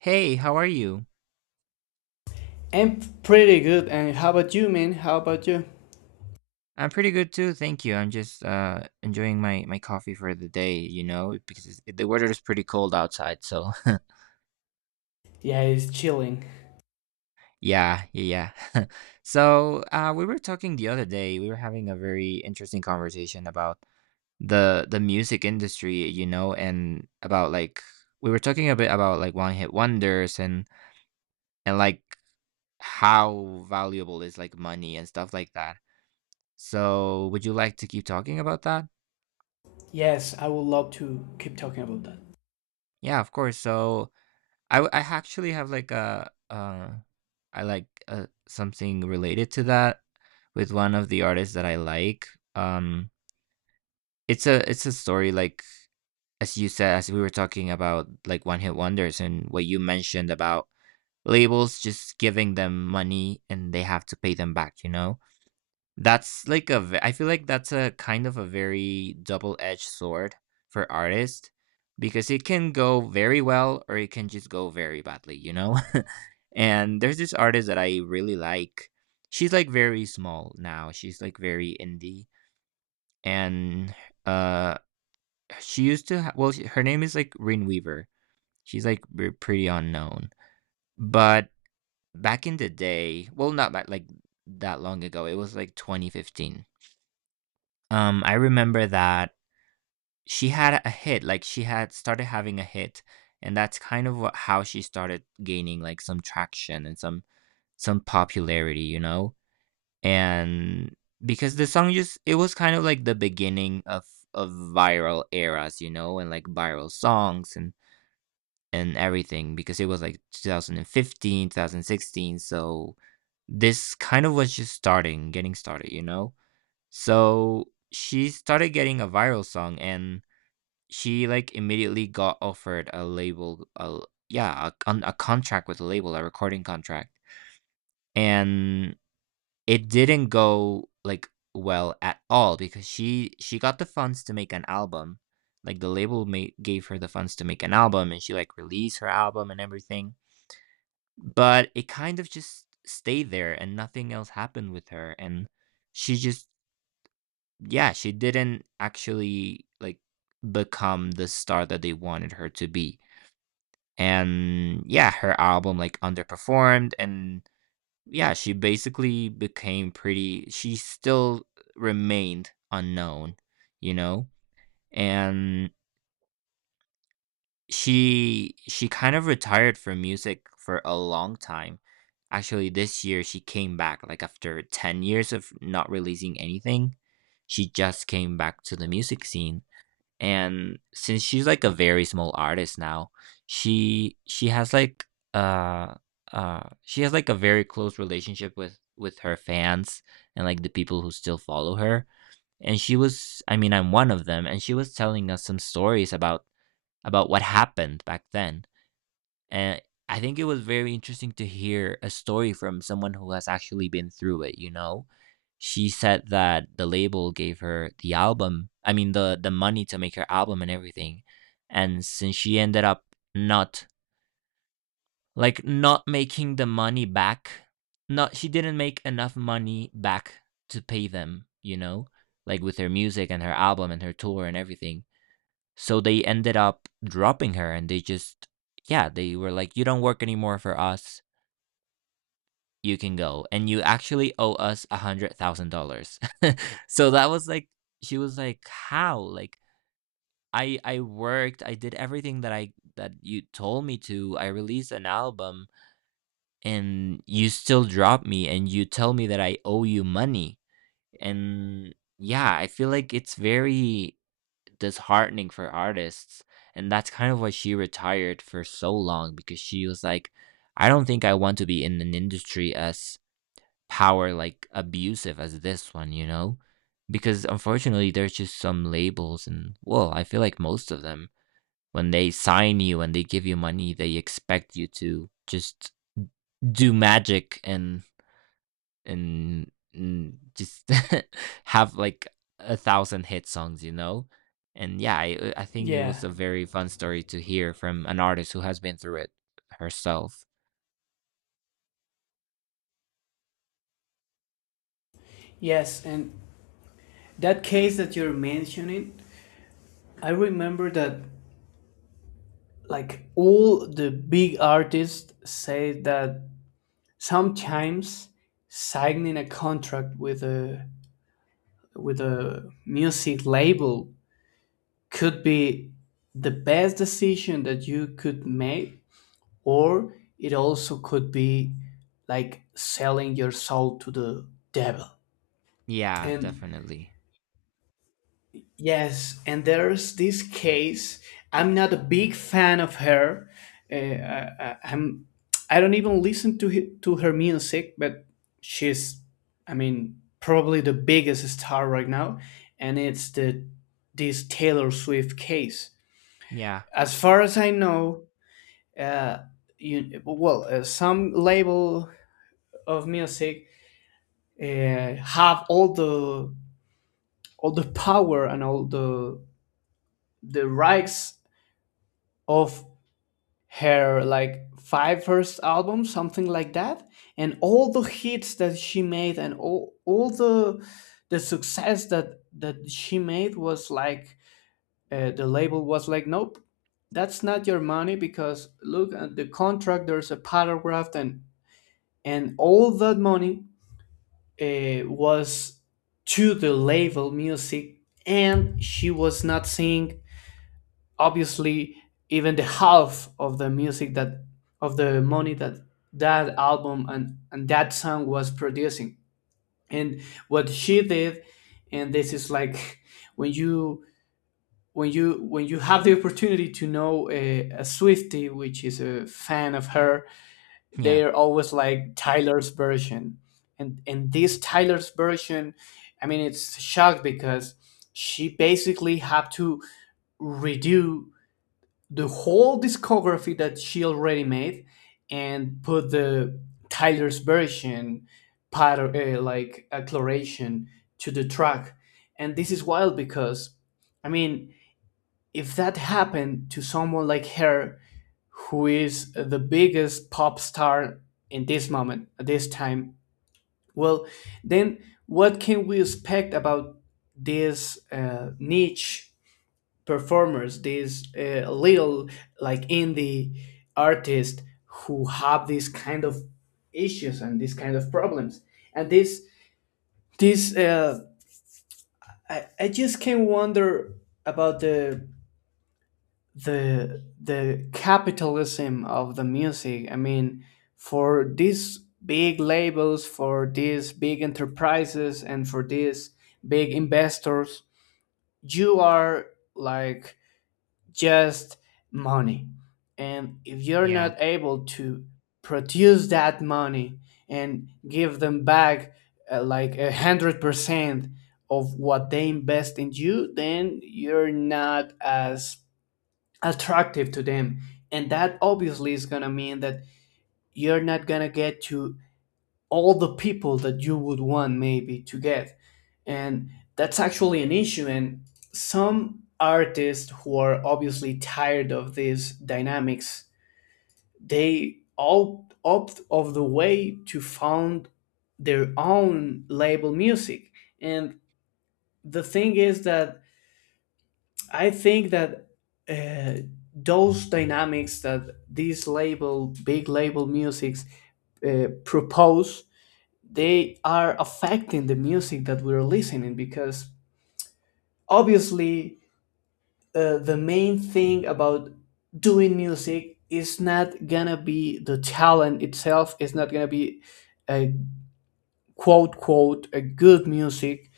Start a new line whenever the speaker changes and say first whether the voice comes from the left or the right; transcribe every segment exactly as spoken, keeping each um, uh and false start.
right: Hey, how are you?
left: I'm pretty good. And how about you, man? How about you?
right: I'm pretty good too, thank you. I'm just uh enjoying my my coffee for the day, you know, because it's, the weather is pretty cold outside. So
left: Yeah, it's chilling.
right: yeah, yeah, yeah. so uh, we were talking the other day. We were having a very interesting conversation about the the music industry, you know, and about like we were talking a bit about like one hit wonders and and like how valuable is like money and stuff like that. So would you like to keep talking about that?
left: Yes, I would love to keep talking about that.
right: Yeah, of course. So I w- I actually have like a uh, I like uh, something related to that with one of the artists that I like. Um, it's a it's a story like, as you said, as we were talking about like one hit wonders and what you mentioned about labels just giving them money and they have to pay them back. You know, that's like a ve- I feel like that's a kind of a very double edged sword for artists because it can go very well or it can just go very badly. You know. And there's this artist that I really like. She's like very small now. She's like very indie, and uh, she used to ha- well, she, her name is like Rin Weaver. She's like re- pretty unknown, but back in the day, well, not that, like that long ago. It was like twenty fifteen. Um, I remember that she had a hit. Like she had started having a hit, and that's kind of what, how she started gaining like some traction and some some popularity. You know, and because the song just, it was kind of like the beginning of of viral eras, you know, and like viral songs and and everything because it was like two thousand and fifteen, two thousand sixteen. So this kind of was just starting getting started, you know. So she started getting a viral song and she like immediately got offered a label a, yeah, a, con- a contract with a label a recording contract, and it didn't go, like, well at all because she she got the funds to make an album. Like, the label ma gave her the funds to make an album, and she, like, released her album and everything, but it kind of just stayed there and nothing else happened with her, and she just, yeah, she didn't actually, like, become the star that they wanted her to be, and yeah, her album, like, underperformed, and yeah, she basically became pretty she still remained unknown, you know? And she she kind of retired from music for a long time. Actually, this year she came back like after ten years of not releasing anything. She just came back to the music scene, and since she's like a very small artist now, she she has like uh uh she has like a very close relationship with with her fans and like the people who still follow her. And she was I mean I'm one of them, and she was telling us some stories about about what happened back then. And I think it was very interesting to hear a story from someone who has actually been through it, you know? She said that the label gave her the album, I mean, the the money to make her album and everything. And since she ended up not, like, not making the money back, not she didn't make enough money back to pay them, you know? Like with her music and her album and her tour and everything. So they ended up dropping her and they just, yeah, they were like, you don't work anymore for us. You can go. And you actually owe us a hundred thousand dollars. So that was like, she was like, how? Like, I, I worked, I did everything that I, that you told me to. I released an album and you still drop me and you tell me that I owe you money. And yeah, I feel like it's very disheartening for artists. And that's kind of why she retired for so long because she was like, I don't think I want to be in an industry as power like abusive as this one, you know? Because unfortunately, there's just some labels, and well, I feel like most of them, when they sign you and they give you money, they expect you to just do magic and and, and just have like a thousand hit songs, you know? And yeah, I, uh, I think it was
left: Yeah.
right: a very fun story to hear from an artist who has been through it herself.
left: Yes, and that case that you're mentioning, I remember that like all the big artists say that sometimes signing a contract with a with a music label could be the best decision that you could make, or it also could be like selling your soul to the devil.
right: Yeah,
left: And
right: definitely.
left: yes, and there's this case. I'm not a big fan of her. Uh, I, I, I'm. I don't even listen to hi- to her music, but she's. I mean, probably the biggest star right now, and it's the this Taylor Swift case.
right: Yeah,
left: As far as I know, uh, you well, uh, some label of music uh, have all the all the power and all the the rights of her like five first albums, something like that, and all the hits that she made, and all all the the success that that she made was like, uh, the label was like, nope, that's not your money, because look at the contract, there's a paragraph, and and all that money uh, was to the label music, and she was not seeing, obviously, even the half of the music that of the money that that album and, and that song was producing. And what she did, and this is like, when you when you when you have the opportunity to know a, a Swiftie, which is a fan of her,
right: yeah,
left: they're always like Tyler's version. And and this Tyler's version, I mean, it's shocked because she basically had to redo the whole discography that she already made, and put the Tyler's version part, uh, like acceleration to the track. And this is wild, because I mean, if that happened to someone like her, who is the biggest pop star in this moment, at this time, well, then what can we expect about these uh, niche performers, these uh, little like indie artists who have these kind of issues and these kind of problems? And this, this, uh, I, I just can wonder about the the the capitalism of the music. I mean, for these big labels, for these big enterprises, and for these big investors, you are like just money. And if you're
right: yeah,
left: not able to produce that money and give them back, uh, like a hundred percent of what they invest in you, then you're not as attractive to them. And that obviously is going to mean that you're not going to get to all the people that you would want maybe to get. And that's actually an issue, and some artists who are obviously tired of these dynamics, they all opt of the way to found their own label music. And the thing is that I think that, uh, those dynamics that these label, big label musics uh, propose, they are affecting the music that we're listening, because obviously, uh, the main thing about doing music is not gonna be the talent itself. It's not gonna be a quote quote a good music.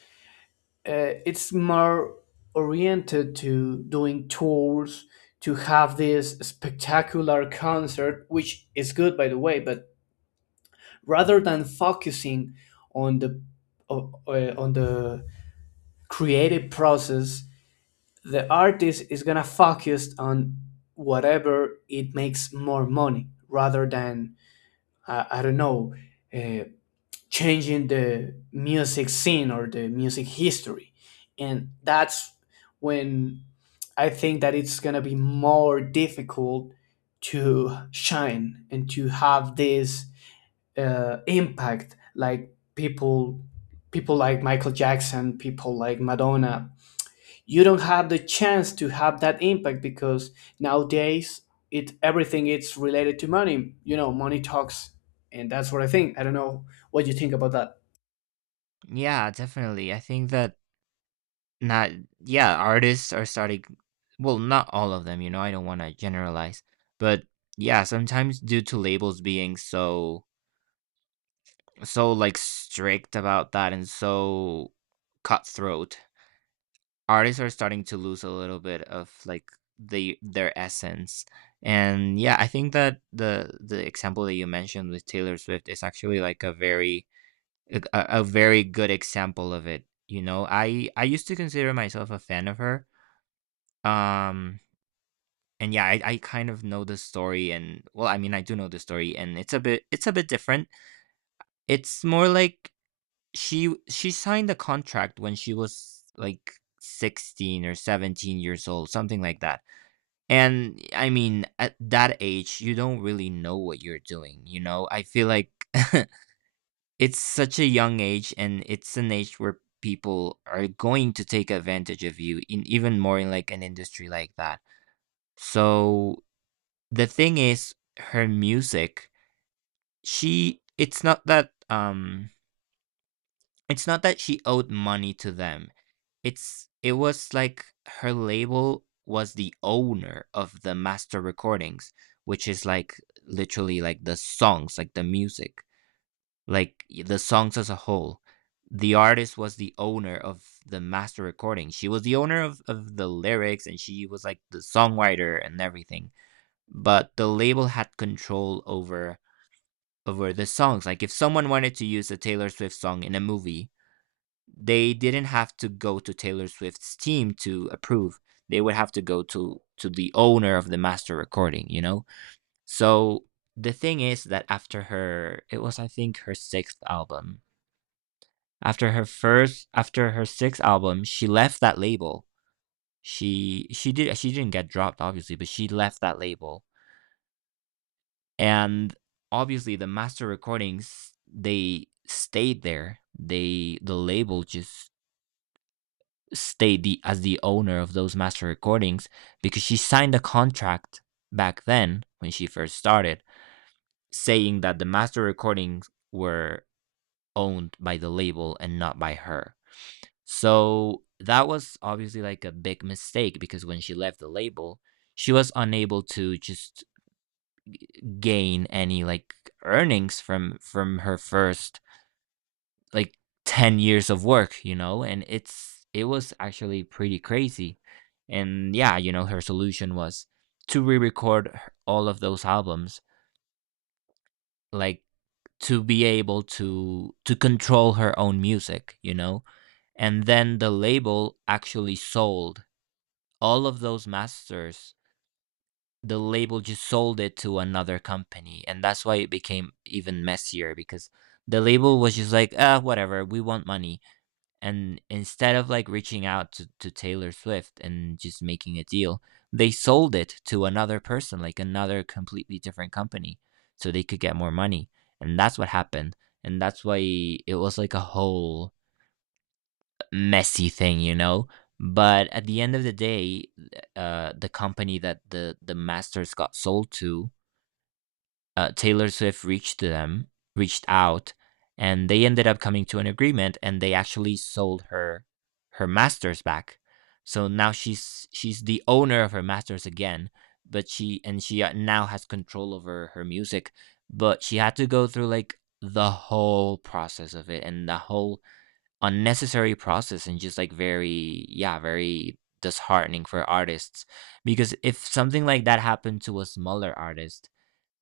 left: uh, It's more oriented to doing tours, to have this spectacular concert, which is good, by the way, but rather than focusing on the o- uh, on the creative process, the artist is going to focus on whatever it makes more money, rather than, uh, I don't know uh, changing the music scene or the music history. And that's when I think that it's going to be more difficult to shine and to have this uh, impact like people people like Michael Jackson, people like Madonna. You don't have the chance to have that impact because nowadays it everything is related to money. You know, money talks, and that's what I think. I don't know what you think about that.
right: yeah, definitely. I think that not, yeah, artists are starting, well, not all of them, you know, I don't want to generalize, but yeah, sometimes due to labels being so so like strict about that and so cutthroat, artists are starting to lose a little bit of like the their essence. And yeah, I think that the the example that you mentioned with Taylor Swift is actually like a very, a, a a very good example of it, you know. I i used to consider myself a fan of her. um and yeah, i, I kind of know the story, and well, I mean, I do know the story, and it's a bit it's a bit different. It's more like, She she signed a contract when she was, like, sixteen or seventeen years old, something like that, and, I mean, at that age, you don't really know what you're doing, you know? I feel like it's such a young age, and it's an age where people are going to take advantage of you in, even more in, like, an industry like that. So, the thing is, her music, she it's not that, um, it's not that she owed money to them. It's it was like her label was the owner of the master recordings, which is like literally like the songs, like the music, like the songs as a whole. The artist was the owner of the master recording. She was the owner of, of the lyrics, and she was like the songwriter and everything. But the label had control over over the songs. Like if someone wanted to use a Taylor Swift song in a movie, they didn't have to go to Taylor Swift's team to approve. They would have to go to to the owner of the master recording, you know? So the thing is that after her, it was, I think, her sixth album. After her first after her sixth album, she left that label. She she did she didn't get dropped, obviously, but she left that label. And obviously the master recordings, they stayed there. They the label just stay the as the owner of those master recordings because she signed a contract back then when she first started, saying that the master recordings were owned by the label and not by her. So that was obviously like a big mistake because when she left the label, she was unable to just gain any like earnings from from her first like ten years of work, you know, and it's it was actually pretty crazy. And yeah, you know, her solution was to re-record her- all of those albums, like, to be able to to control her own music, you know. And then the label actually sold all of those masters. The label just sold it to another company, and that's why it became even messier because the label was just like, ah, whatever, we want money, and instead of like reaching out to, to Taylor Swift and just making a deal, they sold it to another person, like another completely different company, so they could get more money. And that's what happened, and that's why it was like a whole messy thing, you know. But at the end of the day, uh, the company that the the masters got sold to, uh, Taylor Swift reached them, reached out, and they ended up coming to an agreement, and they actually sold her her masters back. So now she's she's the owner of her masters again, but she and she uh, now has control over her music, but she had to go through like the whole process of it and the whole unnecessary process and just like very, yeah, very disheartening for artists because if something like that happened to a smaller artist,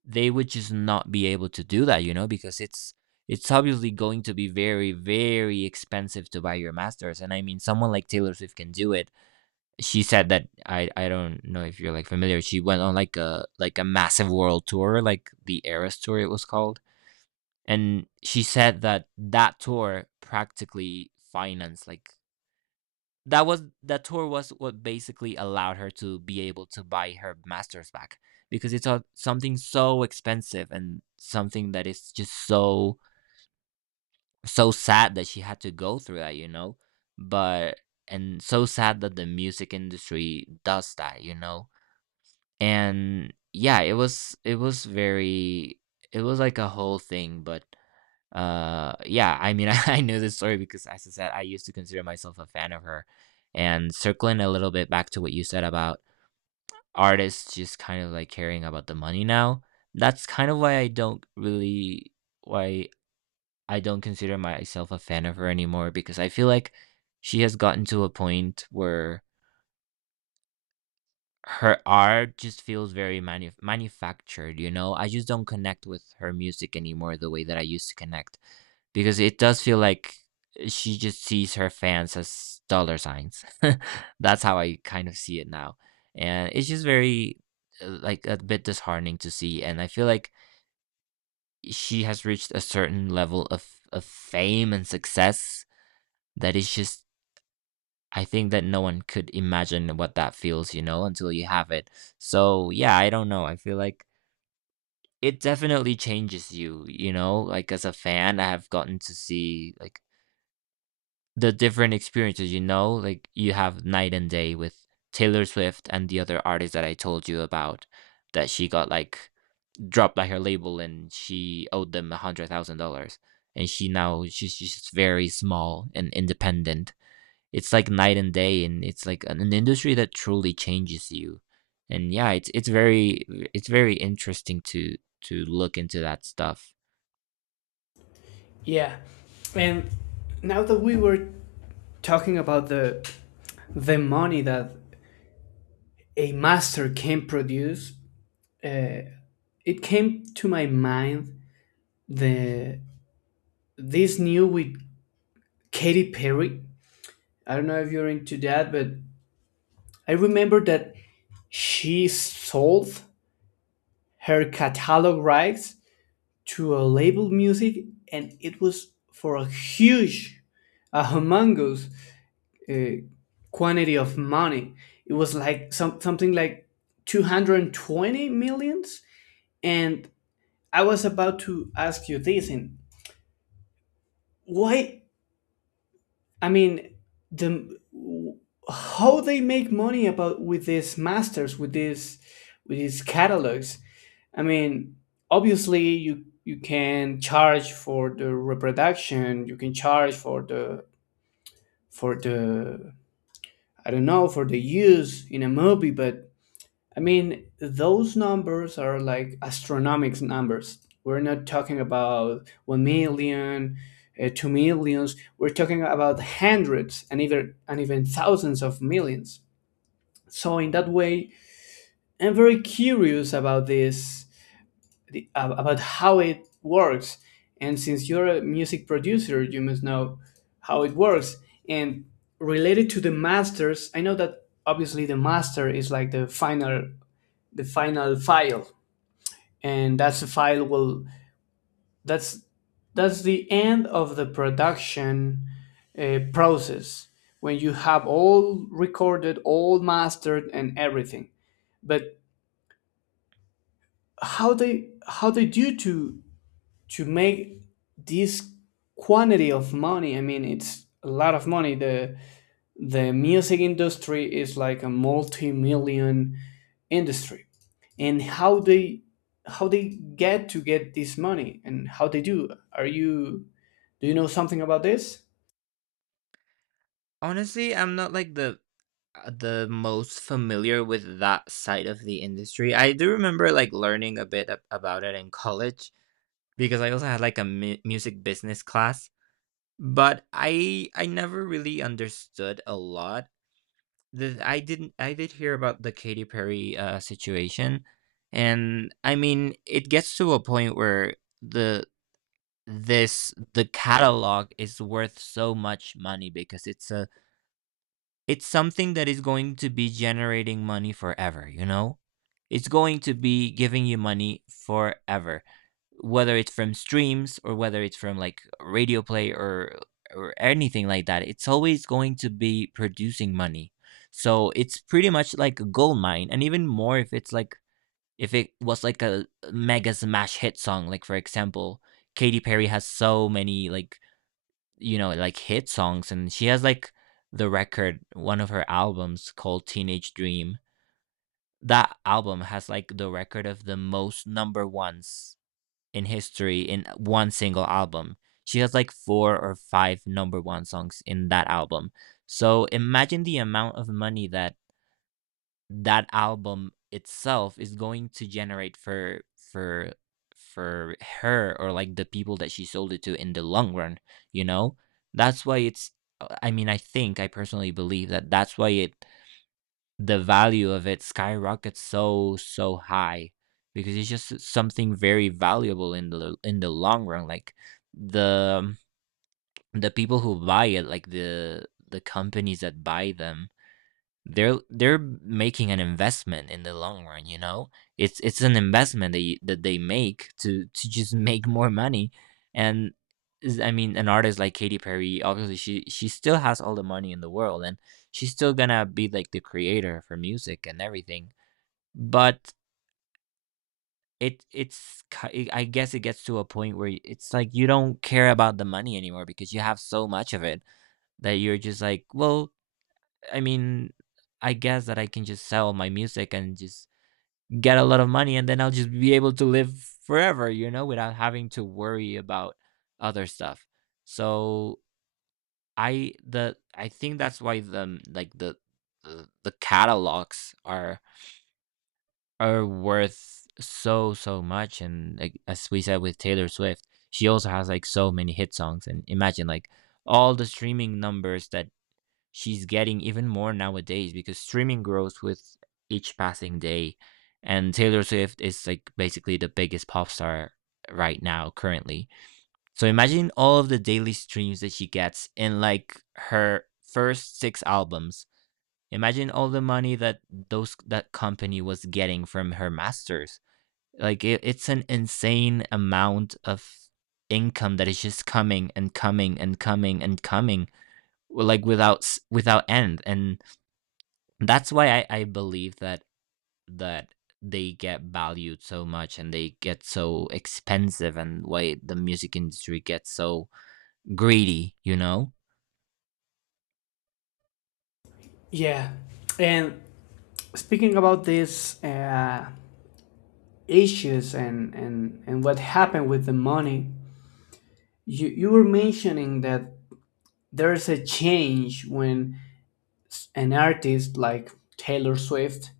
right: they would just not be able to do that, you know, because it's it's obviously going to be very, very expensive to buy your masters. And I mean someone like Taylor Swift can do it. She said that i i don't know if you're like familiar, she went on like a like a massive world tour, like the Eras Tour it was called, and she said that that tour practically financed like that was that tour was what basically allowed her to be able to buy her masters back because it's a, something so expensive and something that is just so so sad that she had to go through that, you know. But and so sad that the music industry does that, you know. And yeah, it was it was very, it was like a whole thing, but uh, yeah, I mean, I know this story because, as I said, I used to consider myself a fan of her. And circling a little bit back to what you said about artists just kind of like caring about the money now, that's kind of why I don't really, why I don't consider myself a fan of her anymore because I feel like she has gotten to a point where her art just feels very manu manufactured, you know? I just don't connect with her music anymore the way that I used to connect because it does feel like she just sees her fans as dollar signs. That's how I kind of see it now. And it's just very, uh, like a bit disheartening to see. And I feel like she has reached a certain level of of fame and success that is just, I think that no one could imagine what that feels, you know, until you have it. So, yeah, I don't know. I feel like it definitely changes you, you know? Like, as a fan, I have gotten to see, like, the different experiences, you know? Like, you have night and day with Taylor Swift and the other artist that I told you about, that she got, like, dropped by her label and she owed them a $100,000. And she now, she's she's just very small and independent. It's like night and day, and it's like an, an industry that truly changes you. And yeah, it's it's very, it's very interesting to to look into that stuff.
left: Yeah. And now that we were talking about the the money that a master can produce, uh, it came to my mind the this new with Katy Perry. I don't know if you're into that, but I remember that she sold her catalog rights to a label music, and it was for a huge, a humongous uh, quantity of money. It was like some, something like two hundred twenty millions. And I was about to ask you this and why, I mean, the how they make money about with these masters, with these with these catalogs. I mean, obviously you you can charge for the reproduction, you can charge for the for the I don't know, for the use in a movie, but I mean, those numbers are like astronomic numbers. We're not talking about one million, uh, two millions. We're talking about hundreds and even, and even thousands of millions. So, in that way, I'm very curious about this, the, ab- about how it works. And since you're a music producer, you must know how it works. And related to the masters, I know that obviously the master is like the final the final file, and that's the file will that's that's the end of the production uh, process, when you have all recorded, all mastered and everything. But how they how they do to to make this quantity of money. I mean, it's a lot of money. The the music industry is like a multi-million industry. And how they how they get to get this money, and how they do? Are you, do you know something about this?
right: Honestly, I'm not like the uh, the most familiar with that side of the industry. I do remember like learning a bit ab- about it in college because I also had like a mu- music business class, but I I never really understood a lot. The I didn't, I did hear about the Katy Perry, uh, situation, and, I mean, it gets to a point where the this, the catalog is worth so much money because it's a, it's something that is going to be generating money forever, you know? It's going to be giving you money forever, whether it's from streams or whether it's from like radio play or or anything like that. It's always going to be producing money. So it's pretty much like a gold mine, and even more if it's like if it was like a mega smash hit song, like for example, Katy Perry has so many like, you know, like hit songs. And she has like the record, one of her albums called Teenage Dream. That album has like the record of the most number ones in history in one single album. She has like four or five number one songs in that album. So imagine the amount of money that that album itself is going to generate for for for her or, like, the people that she sold it to in the long run, you know? That's why it's uh, I mean, I think I personally believe that that's why it, the value of it skyrockets so, so high because it's just something very valuable in the in the long run, like, the the people who buy it, like, the the companies that buy them, they're they're making an investment in the long run, you know. It's it's an investment that, you, that they make to to just make more money. And is- I mean, an artist like Katy Perry, obviously she she still has all the money in the world, and she's still going to be like the creator for music and everything, but it it's ki- I guess it gets to a point where it's like you don't care about the money anymore because you have so much of it that you're just like, well, I mean, I guess that I can just sell my music and just get a lot of money, and then I'll just be able to live forever, you know, without having to worry about other stuff. So I the I think that's why the, like the, the, the catalogs are are worth so so much. And like as we said with Taylor Swift, she also has like so many hit songs, and imagine like all the streaming numbers that she's getting even more nowadays because streaming grows with each passing day. And Taylor Swift is like basically the biggest pop star right now, currently. So imagine all of the daily streams that she gets in like her first six albums. Imagine all the money that those, that company was getting from her masters. Like it, it's an insane amount of income that is just coming and coming and coming and coming like without without end. And that's why I, I believe that that they get valued so much and they get so expensive and why the music industry gets so greedy, you know?
left: Yeah. And speaking about these uh, issues and, and and what happened with the money, you you were mentioning that there's a change when an artist like Taylor Swift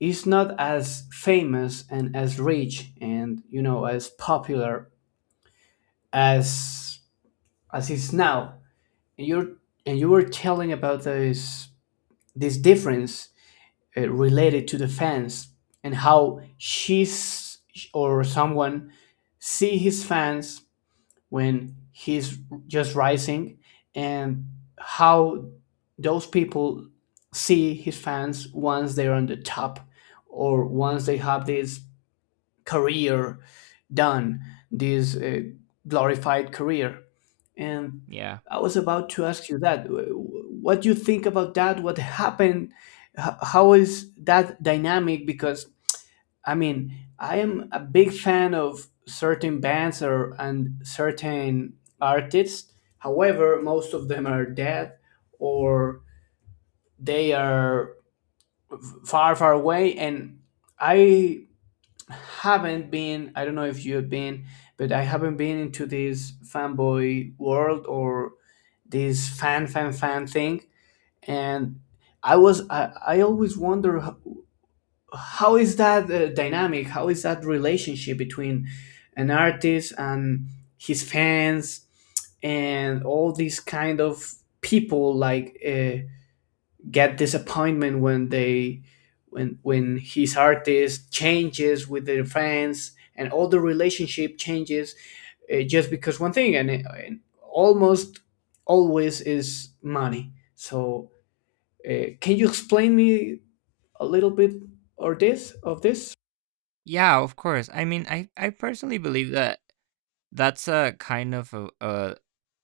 left: is not as famous and as rich and, you know, as popular as as is now. And you're and you were telling about this this difference uh, related to the fans, and how she's, or someone, see his fans when he's just rising, and how those people see his fans once they're on the top, or once they have this career done, this uh, glorified career. And
right: Yeah.
left: I was about to ask you that. What do you think about that? What happened? H- How is that dynamic? Because I mean, I am a big fan of certain bands or and certain artists. However, most of them are dead or they are far, far away, and I haven't been, I don't know if you've been, but I haven't been into this fanboy world, or this fan fan fan thing. And i was i, I always wonder how, how is that uh, dynamic, how is that relationship between an artist and his fans, and all these kind of people like uh, get disappointment when they when when his artist changes with their fans and all the relationship changes, uh, just because one thing, and, and almost always is money. So, uh, can you explain me a little bit or this of this?
right: Yeah, of course. I mean, I, I personally believe that that's a kind of a, a,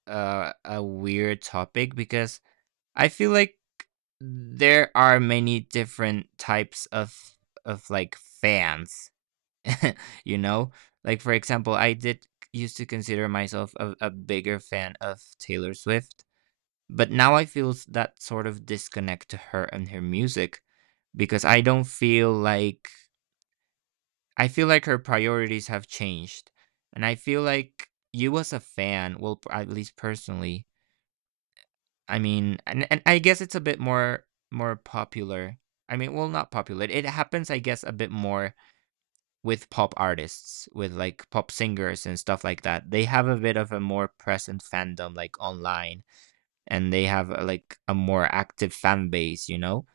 right: a, a weird topic because I feel like there are many different types of of like fans, you know? Like, for example, I did used to consider myself a, a bigger fan of Taylor Swift, but now I feel s- that sort of disconnect to her and her music because I don't feel like, I feel like her priorities have changed. And I feel like you as a fan, well, p- at least personally, I mean, and, and I guess it's a bit more, more popular. I mean, well, not popular. It happens, I guess, a bit more with pop artists, with like pop singers and stuff like that. They have a bit of a more present fandom, like online, and they have a, like a more active fan base, you know?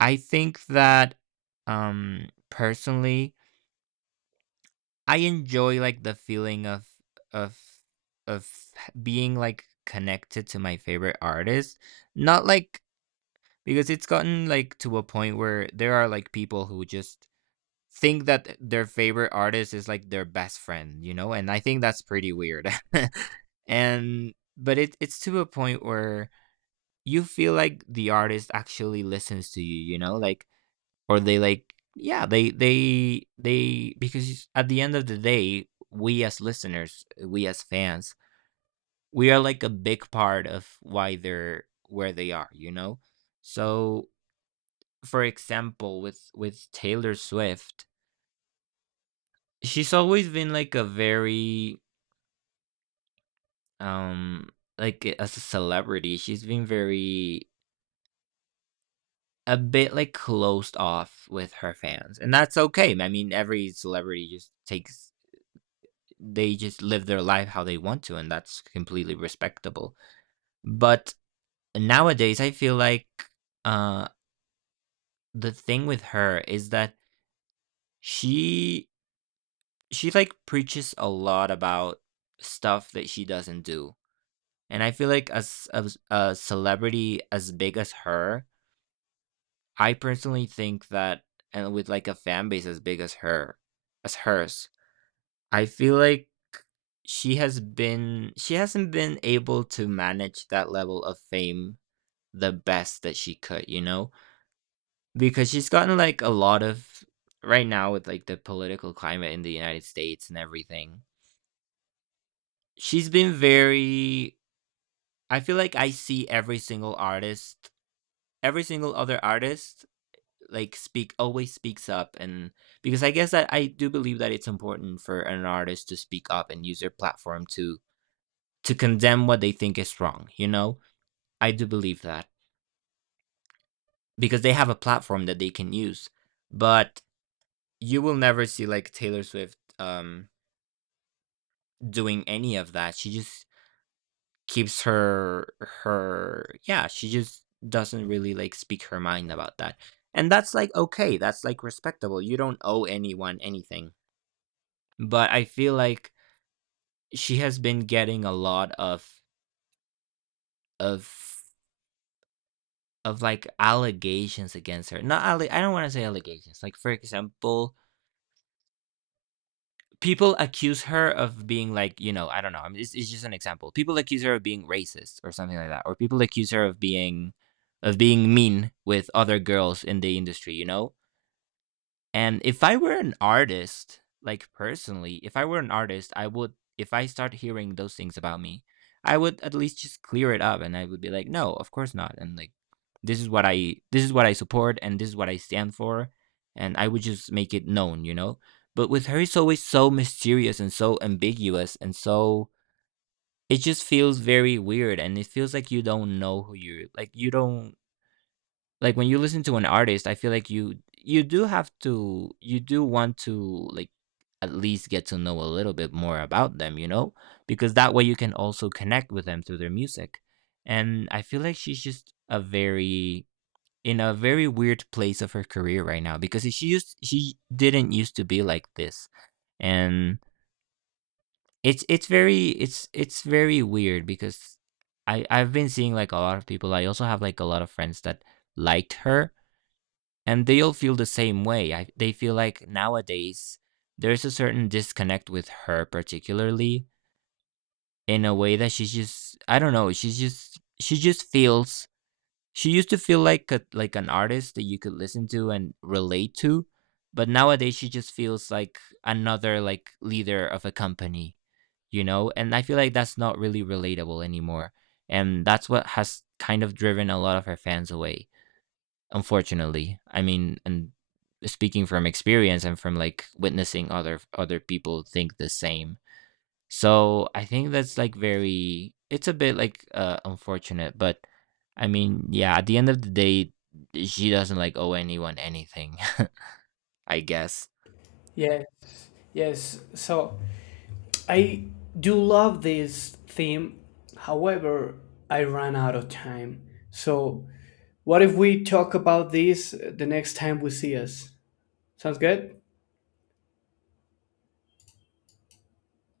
right: I think that, um, personally, I enjoy like the feeling of, of, of being like connected to my favorite artist. Not like, because it's gotten like to a point where there are like people who just think that their favorite artist is like their best friend, you know? And I think that's pretty weird. And but it it's to a point where you feel like the artist actually listens to you, you know? Like or they like, yeah, they they they because at the end of the day, we as listeners, we as fans, we are like a big part of why they're where they are, you know? So for example, with with Taylor Swift, she's always been like a very um like a- as a celebrity, she's been very a bit like closed off with her fans. And that's okay. I mean, every celebrity just takes, they just live their life how they want to, and that's completely respectable. But nowadays I feel like uh the thing with her is that she she like preaches a lot about stuff that she doesn't do. And I feel like as as a celebrity as big as her, I personally think that, and with like a fan base as big as her as hers, I feel like she has been she hasn't been able to manage that level of fame the best that she could, you know? Because she's gotten like a lot of, right now with like the political climate in the United States and everything. She's been very, I feel like I see every single artist, every single other artist like speak always speaks up. And because I guess that I do believe that it's important for an artist to speak up and use their platform to to condemn what they think is wrong, you know. I do believe that because they have a platform that they can use. But you will never see like Taylor Swift, um doing any of that. She just keeps her her yeah, she just doesn't really like speak her mind about that. And that's like okay, that's like respectable, you don't owe anyone anything. But I feel like she has been getting a lot of of of like allegations against her. Not alle- I don't want to say allegations. Like for example, people accuse her of being like, you know, I don't know. I mean, it's, it's just an example. People accuse her of being racist or something like that, or people accuse her of being of being mean with other girls in the industry. You know, and if I were an artist, like personally, if I were an artist, I would, if I start hearing those things about me, I would at least just clear it up, and I would be like, no, of course not. And like, this is what I, this is what I support and this is what I stand for. And I would just make it known, you know? But with her, it's always so mysterious and so ambiguous and so, it just feels very weird and it feels like you don't know who you're, like, you don't, like when you listen to an artist I feel like you you do have to you do want to, like, at least get to know a little bit more about them, you know, because that way you can also connect with them through their music. And I feel like she's just a very, in a very weird place of her career right now because she used she didn't used to be like this. And it's it's very, it's it's very weird because i i've been seeing like a lot of people, I also have like a lot of friends that liked her, and they all feel the same way. I, they feel like nowadays there's a certain disconnect with her, particularly in a way that she's just, I don't know. She's just she just feels, she used to feel like a, like an artist that you could listen to and relate to, but nowadays she just feels like another like leader of a company, you know. And I feel like that's not really relatable anymore, and that's what has kind of driven a lot of her fans away. Unfortunately, I mean, and speaking from experience and from like witnessing other other people think the same. So I think that's like very. It's a bit like uh, unfortunate, but I mean, yeah. At the end of the day, she doesn't like owe anyone anything. I guess.
left: Yes, yes. So I do love this theme. However, I ran out of time. So, what if we talk about this uh, the next time we see us? Sounds good?